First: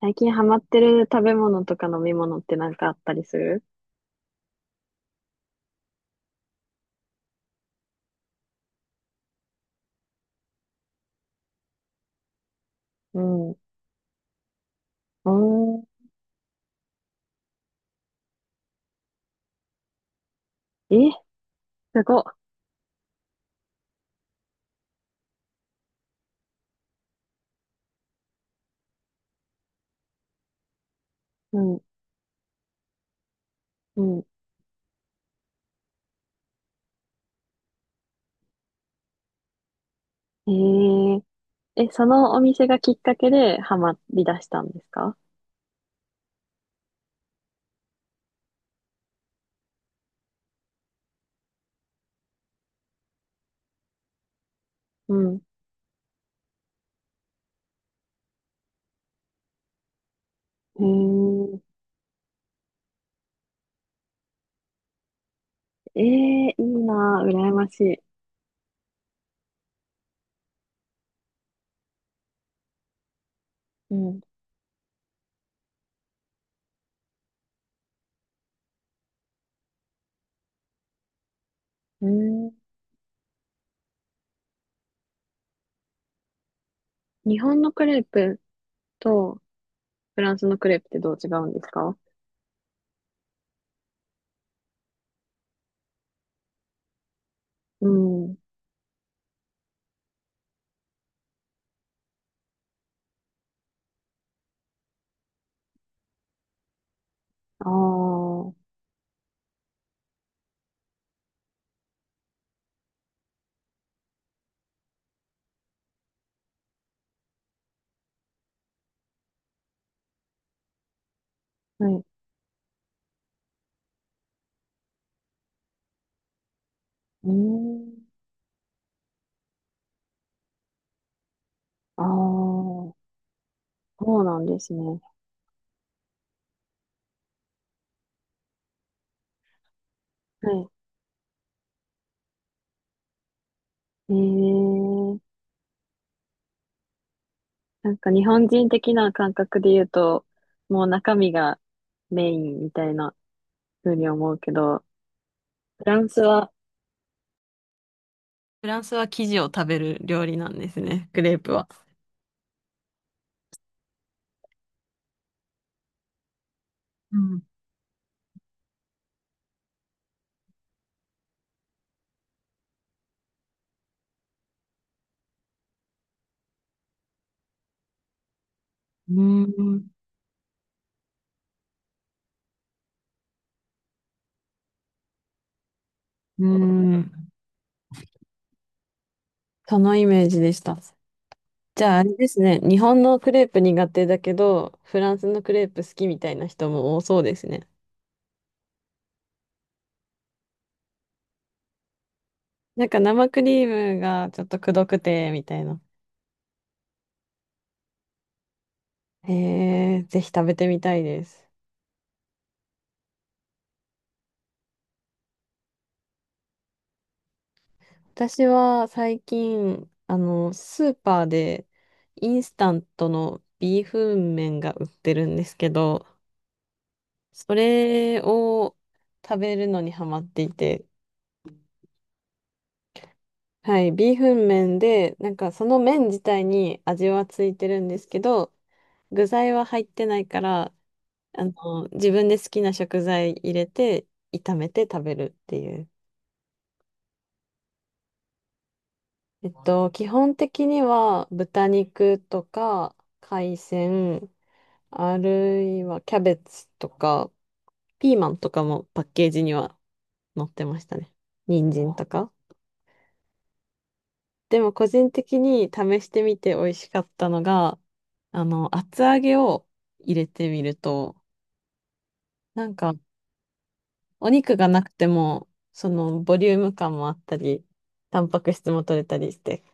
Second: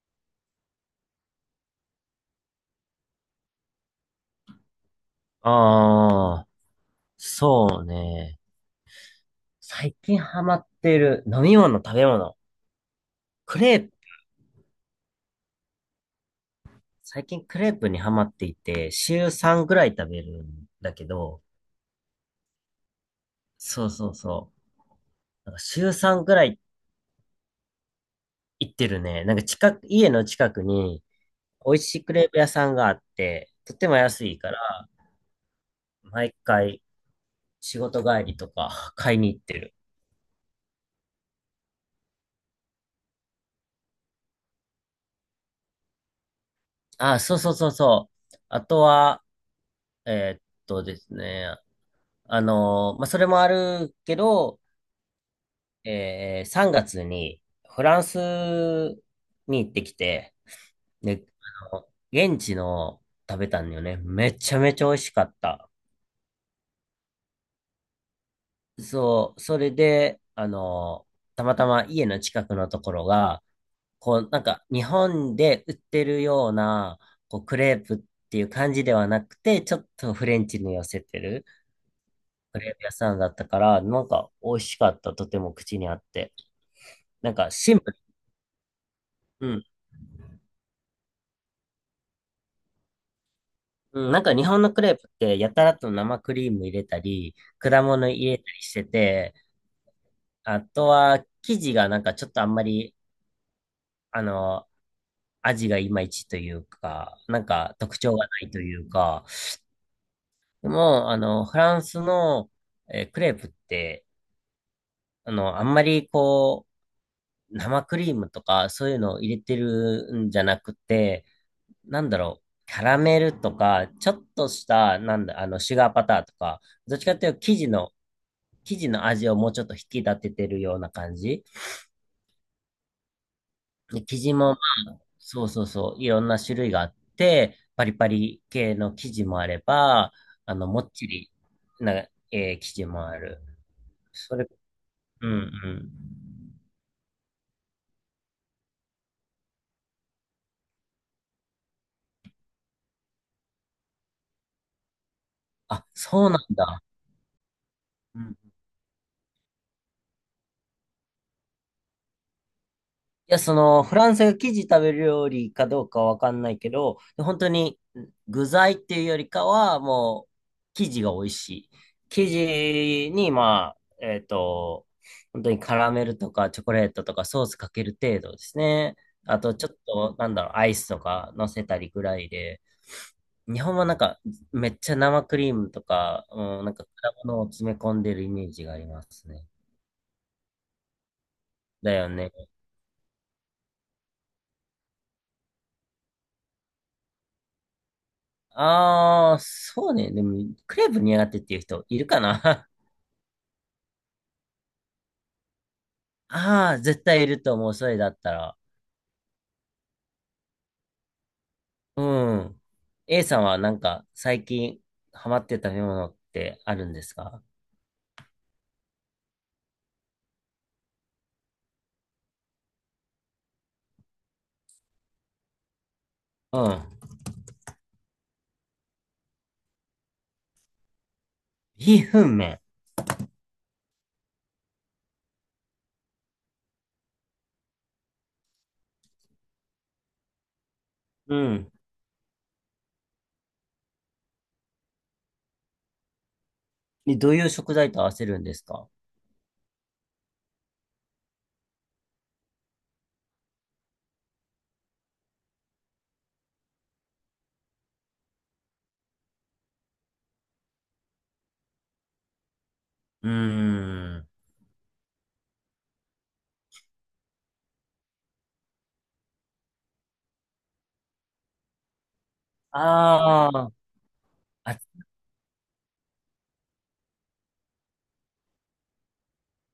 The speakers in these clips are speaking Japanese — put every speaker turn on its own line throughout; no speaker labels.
最近ハマってる食べ物とか飲み物ってなんかあったりする？
ああ、そうね。最近ハマってる飲み物、食べ物。
うん。
クレープ、
おー。
最近クレープにハマっていて、週3ぐらい食べるんだ
え、
けど、
すごっ。
そうそうそう。なんか週3ぐらい行ってるね。なんか近く、家の近くに美味
ん。
しいクレープ屋さんがあって、とっても
うん。
安いから、毎回仕事帰りとか買いに行ってる。
うん。え、そのお店がきっかけでハマり出したんですか？
あ、そうそうそうそう。あとは、ですね。それもあるけど、
うん。
3月にフランスに行ってきて、
え
で、
ー、
あの現地の食べたんだよね。めちゃめちゃ美味しかった。
えー、いいなぁ、羨ましい。
そう、それで、たまたま家の近くのところが、
う
こ
ん。
う、なんか日本で売ってるような、こう、クレープっていう感じではなくて、ちょっとフレンチに寄せてる
うん。
クレープ屋さんだったから、なんか美味しかった。とても口にあって。なん
日
か
本の
シン
ク
プル。
レープとフランスのクレープってどう違うんですか？
うん、なんか日本のクレープってやたらと生クリーム入れたり、果
う
物入
ん。
れたりしてて、あとは生地がなんかちょっとあんまり、あの、味がいまいちというか、なん
ああ。
か特徴がないと
は
いうか、でも、フランスの、クレープって、あんまりこう、生クリームとかそういうのを入れてるんじゃなくて、なん
い。
だろう、キャラメルとか、ちょっとした、なんだ、シュガーパターとか、どっちかってい
う
うと生地の、
ん。
生地の味をもうちょっと引き立ててるような感じ。
ああ。そ
で、生
う
地
なん
も、
ですね。
そうそうそう、いろんな種類があって、パリパリ系の生地もあれば、
は
もっちりな、生地もある。
い。
それ、
え
うんう
え。
ん。
なんか日本人的な感覚で言うと、もう中身がメインみたいな風に思うけど、フ
あ、
ランス
そうな
は、
んだ。うん、
フランスは生地を食べる料理なんですね、クレープは。
いや、その、フランスが生地食べる料理かどうかわかんないけど、
う
本
ん、
当に具材っていうよりかは、もう、生地が美味しい。生地に、まあ、本当にカラメルとかチョコレートとかソースかける程度ですね。
う
あ
ー
と、ちょっ
ん、
と、なんだろう、アイスとか乗せたりぐらいで、日本はなんか、めっちゃ生クリームとか、
うー
うん、なんか果
ん。
物を詰め込んでるイメージがありますね。
そのイメージでした。じ
だ
ゃああ
よ
れで
ね。
すね、日本のクレープ苦手だけど、フランスのクレープ好きみたいな人も多そうですね。
ああ、そうね。でも、クレープ苦手っていう人いるかな？
なんか生クリームがちょっとくどくて、みたいな。
ああ、絶対いると思う。それだったら。
へえ、ぜひ食べてみたいです。
うん。A さんはなんか最近ハマってた食べ物ってあるんですか？
私は最近、スーパーでインスタントのビーフン麺が売ってるんですけど、
うん。
それを食べるのにハマっていて、
ビーフン麺。
はい、ビーフン麺で、なんかその麺自体に味はついてるんですけど、具材は入ってないから、
うん。
自分で好きな食材入れて炒めて食べるっていう。
でどういう食材と合わせるんですか？
基本的には豚肉とか海鮮、あるいはキャベツとか、ピーマンとかもパッケージには載ってましたね。人参とか。
うーん。
でも個人的に試してみて美味しかったのが、厚揚げを入れてみると、なんか
ああ。
お肉が
あ、
なくても、そのボリューム感もあったり、タンパク質も取れたりして、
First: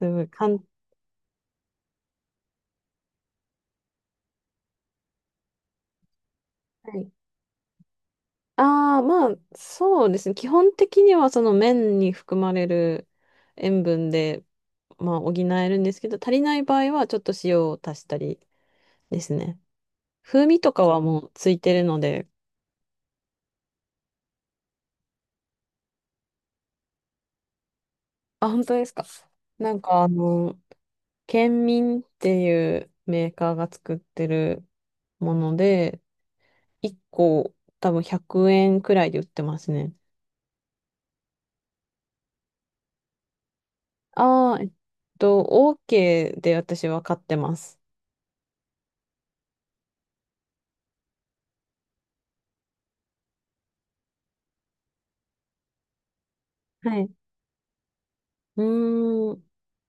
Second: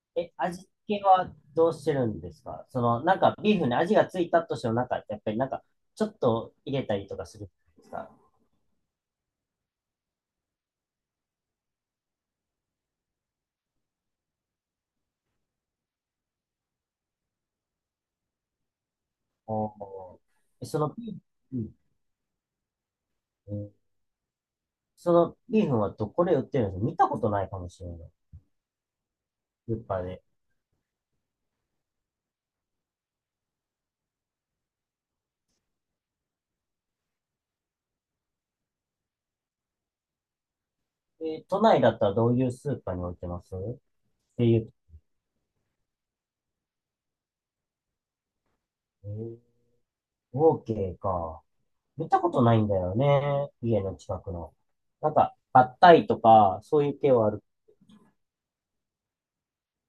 すごい
え、
簡
味付けはどうしてるんですか？その、なんかビーフンに味がついたとしても、なんか、やっぱりなんか、ちょっと入れたり
単、
とかするんですか？
ああ、まあ、そうですね。基本的にはその麺に含まれる塩分で、まあ、補えるんですけど、足りない場合はちょっと塩を足したりですね。
おー、
風味
え
と
そ
か
の
は
ビー
もうつ
フ
いて
ン、
るので、
うんそのビーフンはどこで売ってるんですか？見たことないかもしれない。
あ、本当ですか。な
ス
ん
ーパ
か
ーで。
県民っていうメーカーが作ってるもので、1個多分100円くえんくらいで売ってますね。
え都内だったらどういうスーパーに置いてますって
あ
い
あ、
う。
と、OK で私は買ってます。
えー、オーケーか。見たことないんだよね。家の近くの。なんか、パッタイとか、そうい
は
う
い。う
系はある。
ーん。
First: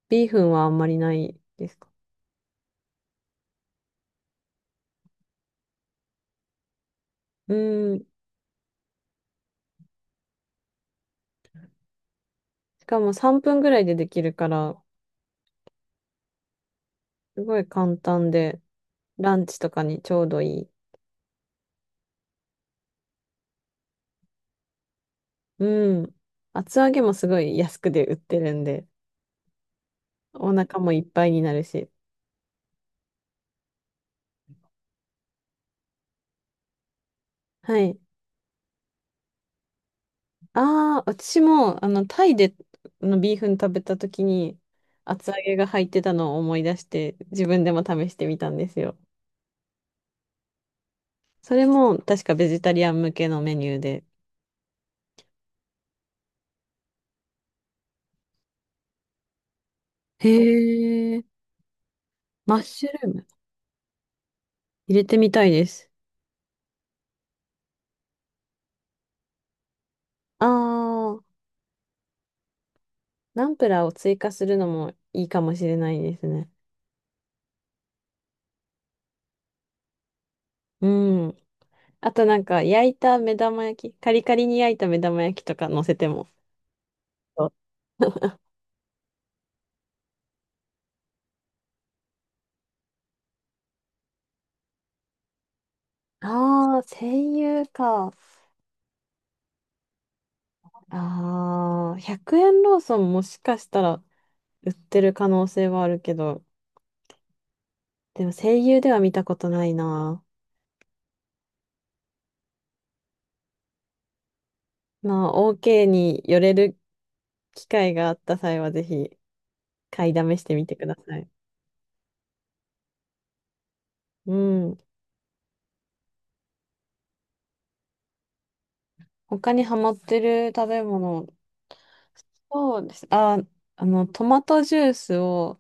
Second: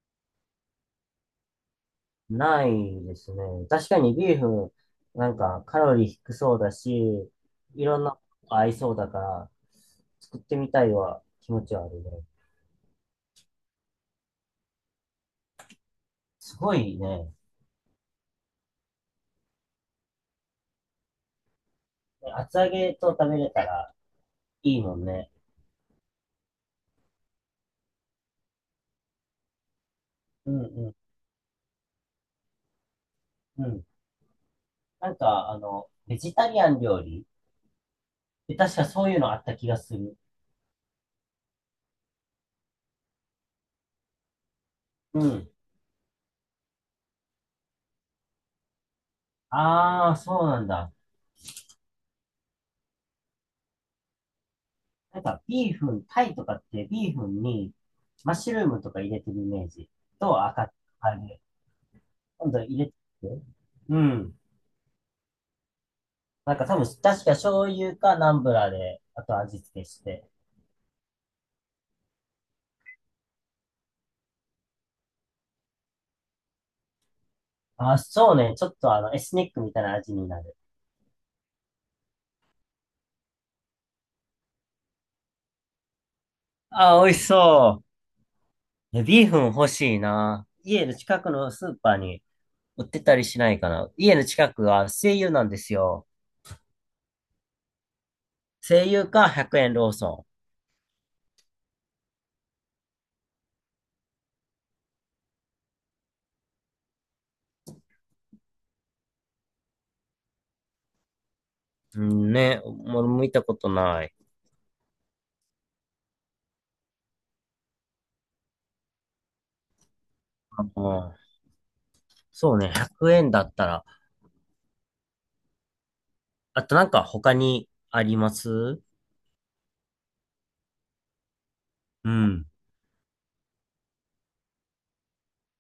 ビーフンはあんまりないですか？
ないですね。確かにビーフン、なんかカロリー低そうだし、
う
いろん
ん。
なこと合いそうだから、作ってみたいは気持ちはあるね。
しかも3分ぐらいでできるから、
すごいね。
すごい簡単で、ランチとかにちょうどいい。
厚揚げと食べれたらいいもんね。
うん。厚揚げもすごい安くで売ってるんで、
う
お
ん
腹も
う
いっぱいになるし。
ん。うん。なんか、ベジタリアン料理
はい。
で確かそういうのあった気がする。
ああ、私も、タイでのビーフン食べた時に、
う
厚揚
ん。
げが入ってたのを思い出して、自分でも試してみたんですよ。
ああ、そうなんだ。
それも、確かベジタリアン向けのメニューで。
なんか、ビーフン、タイとかってビーフンにマッシュルームとか入れてるイメージ
へ
と赤、あ
え、
れ、今
マ
度
ッ
入れ
シュ
て
ルーム
る、うん。
入れてみたいです。
なんか多分、確か醤油かナンブラーで、あと味付けして。
ああ、ナンプラーを追加するのもいいかもしれないですね。
あそうね。ちょっとエスニックみたいな味になる。
うん。あとなんか焼いた目玉焼き、カリカリに焼いた目玉焼きとか乗せても。
ああ、美味し
そう
そう。えビーフン欲しいな。家の近くのスーパーに売ってたりしないかな。家の近くは西友なんですよ。
ああ、声優か。
西友か100円ローソ
ああ、100円ローソンもしかしたら売ってる可能性はあるけど、でも声優では見たことないな。
ン。うんね、もも見たことない。
まあ、OK に寄れる機会があった際はぜひ買いだめして
う
みてくだ
ん、
さい。
そうね、100円だったら。
うん。
あとなんか他にあります？
他にハマってる食べ物？
うん。
そうです。あ、トマトジュースを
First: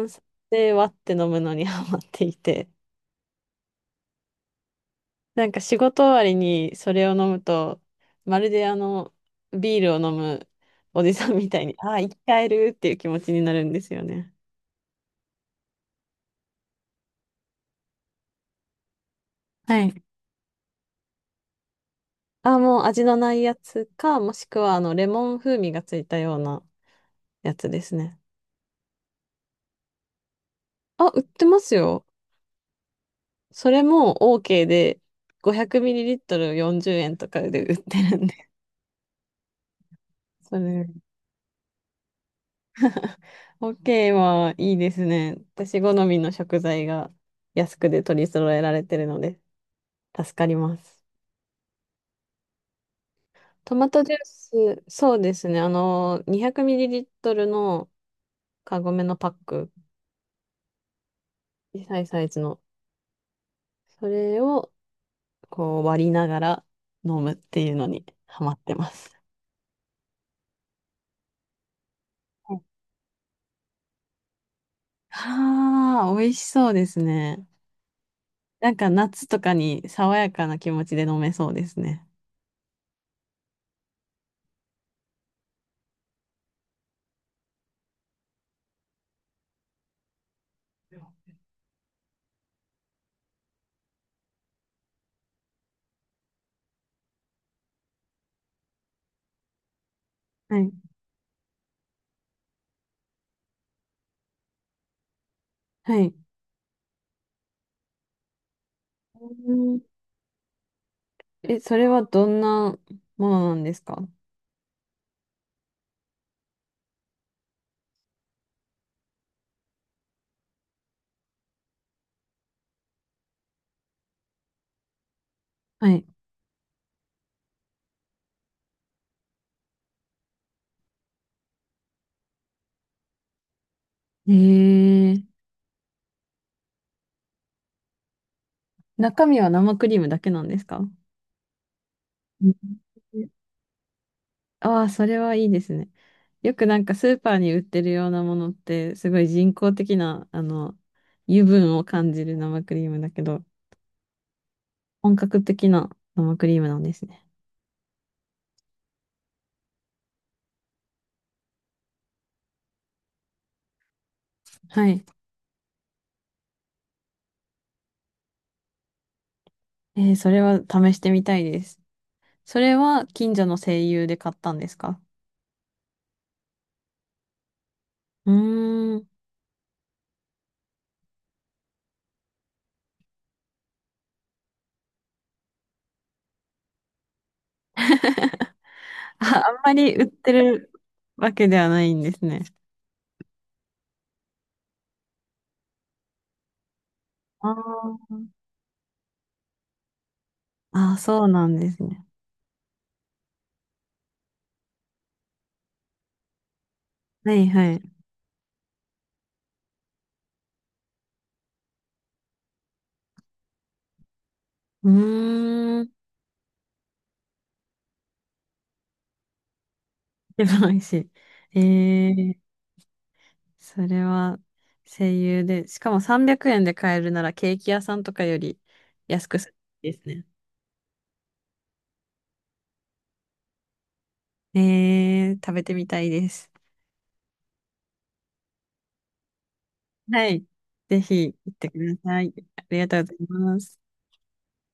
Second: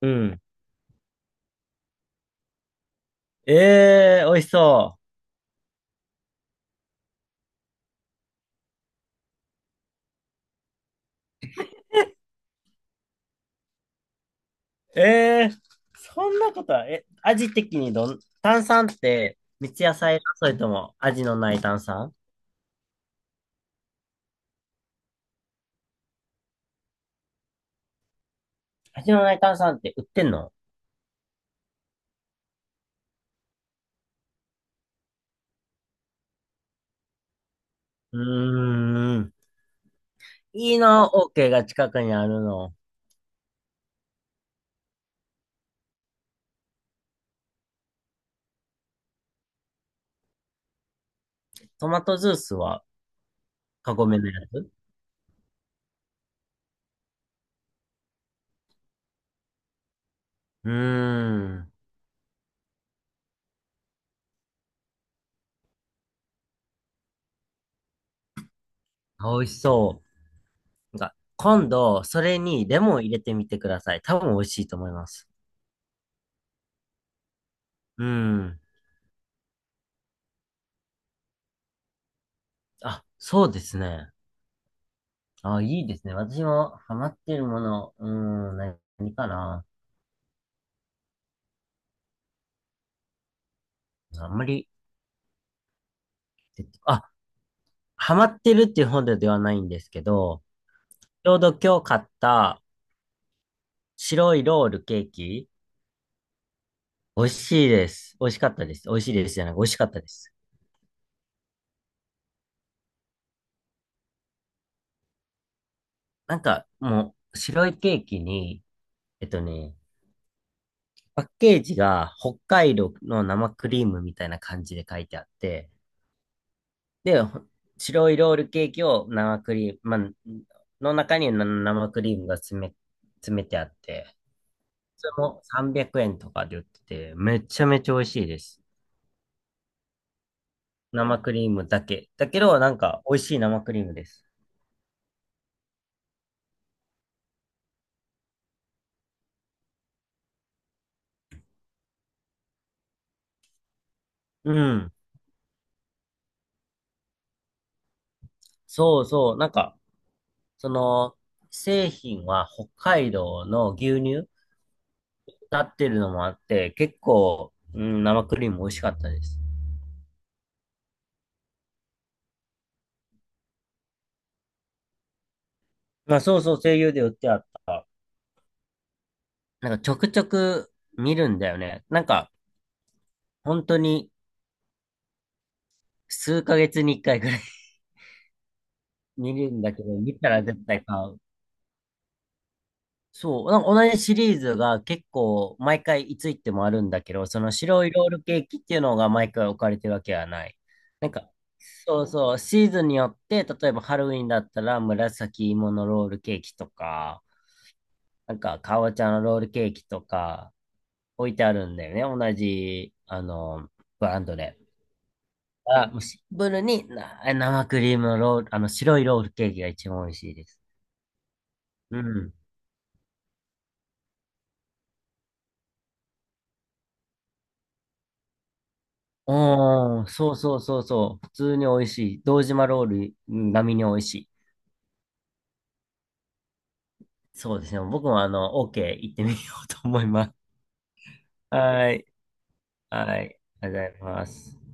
う
酸
ん。
で割って飲むのに ハマっていて、
ええー、美味しそ
なんか仕事終わりにそれを飲むと、まるでビールを飲むおじさんみたいに、ああ、生き返るっていう気持ちになるんですよね。
う。ええー、そんなことは、え、味的にどん、炭酸って三
は
ツ矢
い。
サイダーそれとも味のない炭酸？
あ、もう味のないやつか、もしくはレモン風味がついたようなやつですね。
味のない炭酸って売ってんの？
あ、売ってますよ。それも OK で、500ml40 円とかで売って
う
るんで。
ーん。
そ
いい
れ
な、オーケーが近くにあるの。
ホッケーはいいですね。私好みの食材が安くで取り揃えられてるので助かります。
トマトジュースは、
トマ
カ
ト
ゴ
ジュー
メのやつ？
ス、そうですね。200ml のカゴメのパック、
うーん。
小さいサイズの、それをこう割りながら飲むっていうのにハマってます。
美味しそう。なんか、今度、それに
は
レモン入れてみてください。多分美味しいと思います。
あー、美味しそうですね。
うん。
なんか夏とかに爽やかな気持ちで飲めそうですね。
あ、そうですね。あ、いいですね。私もハマってるもの、うーん、何何かな。あんまり、えっとあ、ハマってるっていうほどではないんですけど、
はい。
ちょうど今日買った白いロールケーキ、
はい。
美味しいです。美味しかったです。美味しい
う
ですじゃなく、美味し
ん。
かったです。
え、それはどんなものなんですか？
なんか、もう、白いケーキに、えっとね、パッケージが北海道の生クリームみたいな感じで書いてあって、
はい。
で、ほ白いロールケーキを生クリーム、まあ、の中にな生クリームが詰め、詰めてあって、
え
それ
ー、
も300円とかで売ってて、めちゃめちゃ美味しいです。
中身は生クリームだけなんですか？
生クリームだけ。だけど、なんか、美味しい生クリームです。
ああー、それはいいですね。よくなんかスーパーに売ってるようなものって、すごい人工的な、油分を感じる生クリームだけど、
うん。
本格的な生クリームなんですね。
そうそう。なんか、その、製品は北海道の牛乳
はい。
なってるのもあって、結構、うん、生クリーム美味しかったです。
えー、それは試してみたいです。それは近所の声優で買ったんですか？
まあそうそう、声優で売ってあった。
うーん。
なんかちょくちょく見るんだよね。なんか、本当に数ヶ月に一回ぐらい 見
あ、あ
る
ん
ん
ま
だけど、
り売っ
見た
て
ら絶
る
対買う。
わけではないんですね。
そう、なんか同じシリーズが結構毎回いつ行ってもあるんだけど、その白いロー
あ
ルケーキっていうのが毎回置かれてるわけはない。
あ、あ、
なん
そう
か、
なんです
そ
ね。
うそう、シーズンによって、例えばハロウィンだったら紫芋のロールケーキとか、
はいはい。
なんか、かぼちゃのロールケーキとか置いてあるんだよね。同じ、ブランドで。
うー
あ、
ん。
もうシンプルにな生クリームのロール、白いロールケーキが一番美味しい
で
で
美
す。
味しい。え
うん。
ー、それは声優で、しかも300円で買えるならケーキ屋さんとかより安くするんで
おー、
すね。
そうそうそうそう。普通に美味しい。堂島ロールうん並みに美味しい。
えー、食べてみたいです。
そうですね。僕もあの、OK 行ってみようと思いま
はい。
す。
ぜひ行ってく
は
だ
い。
さい。ありがとう
は
ご
い。
ざいま
あり
す。
がとうございます。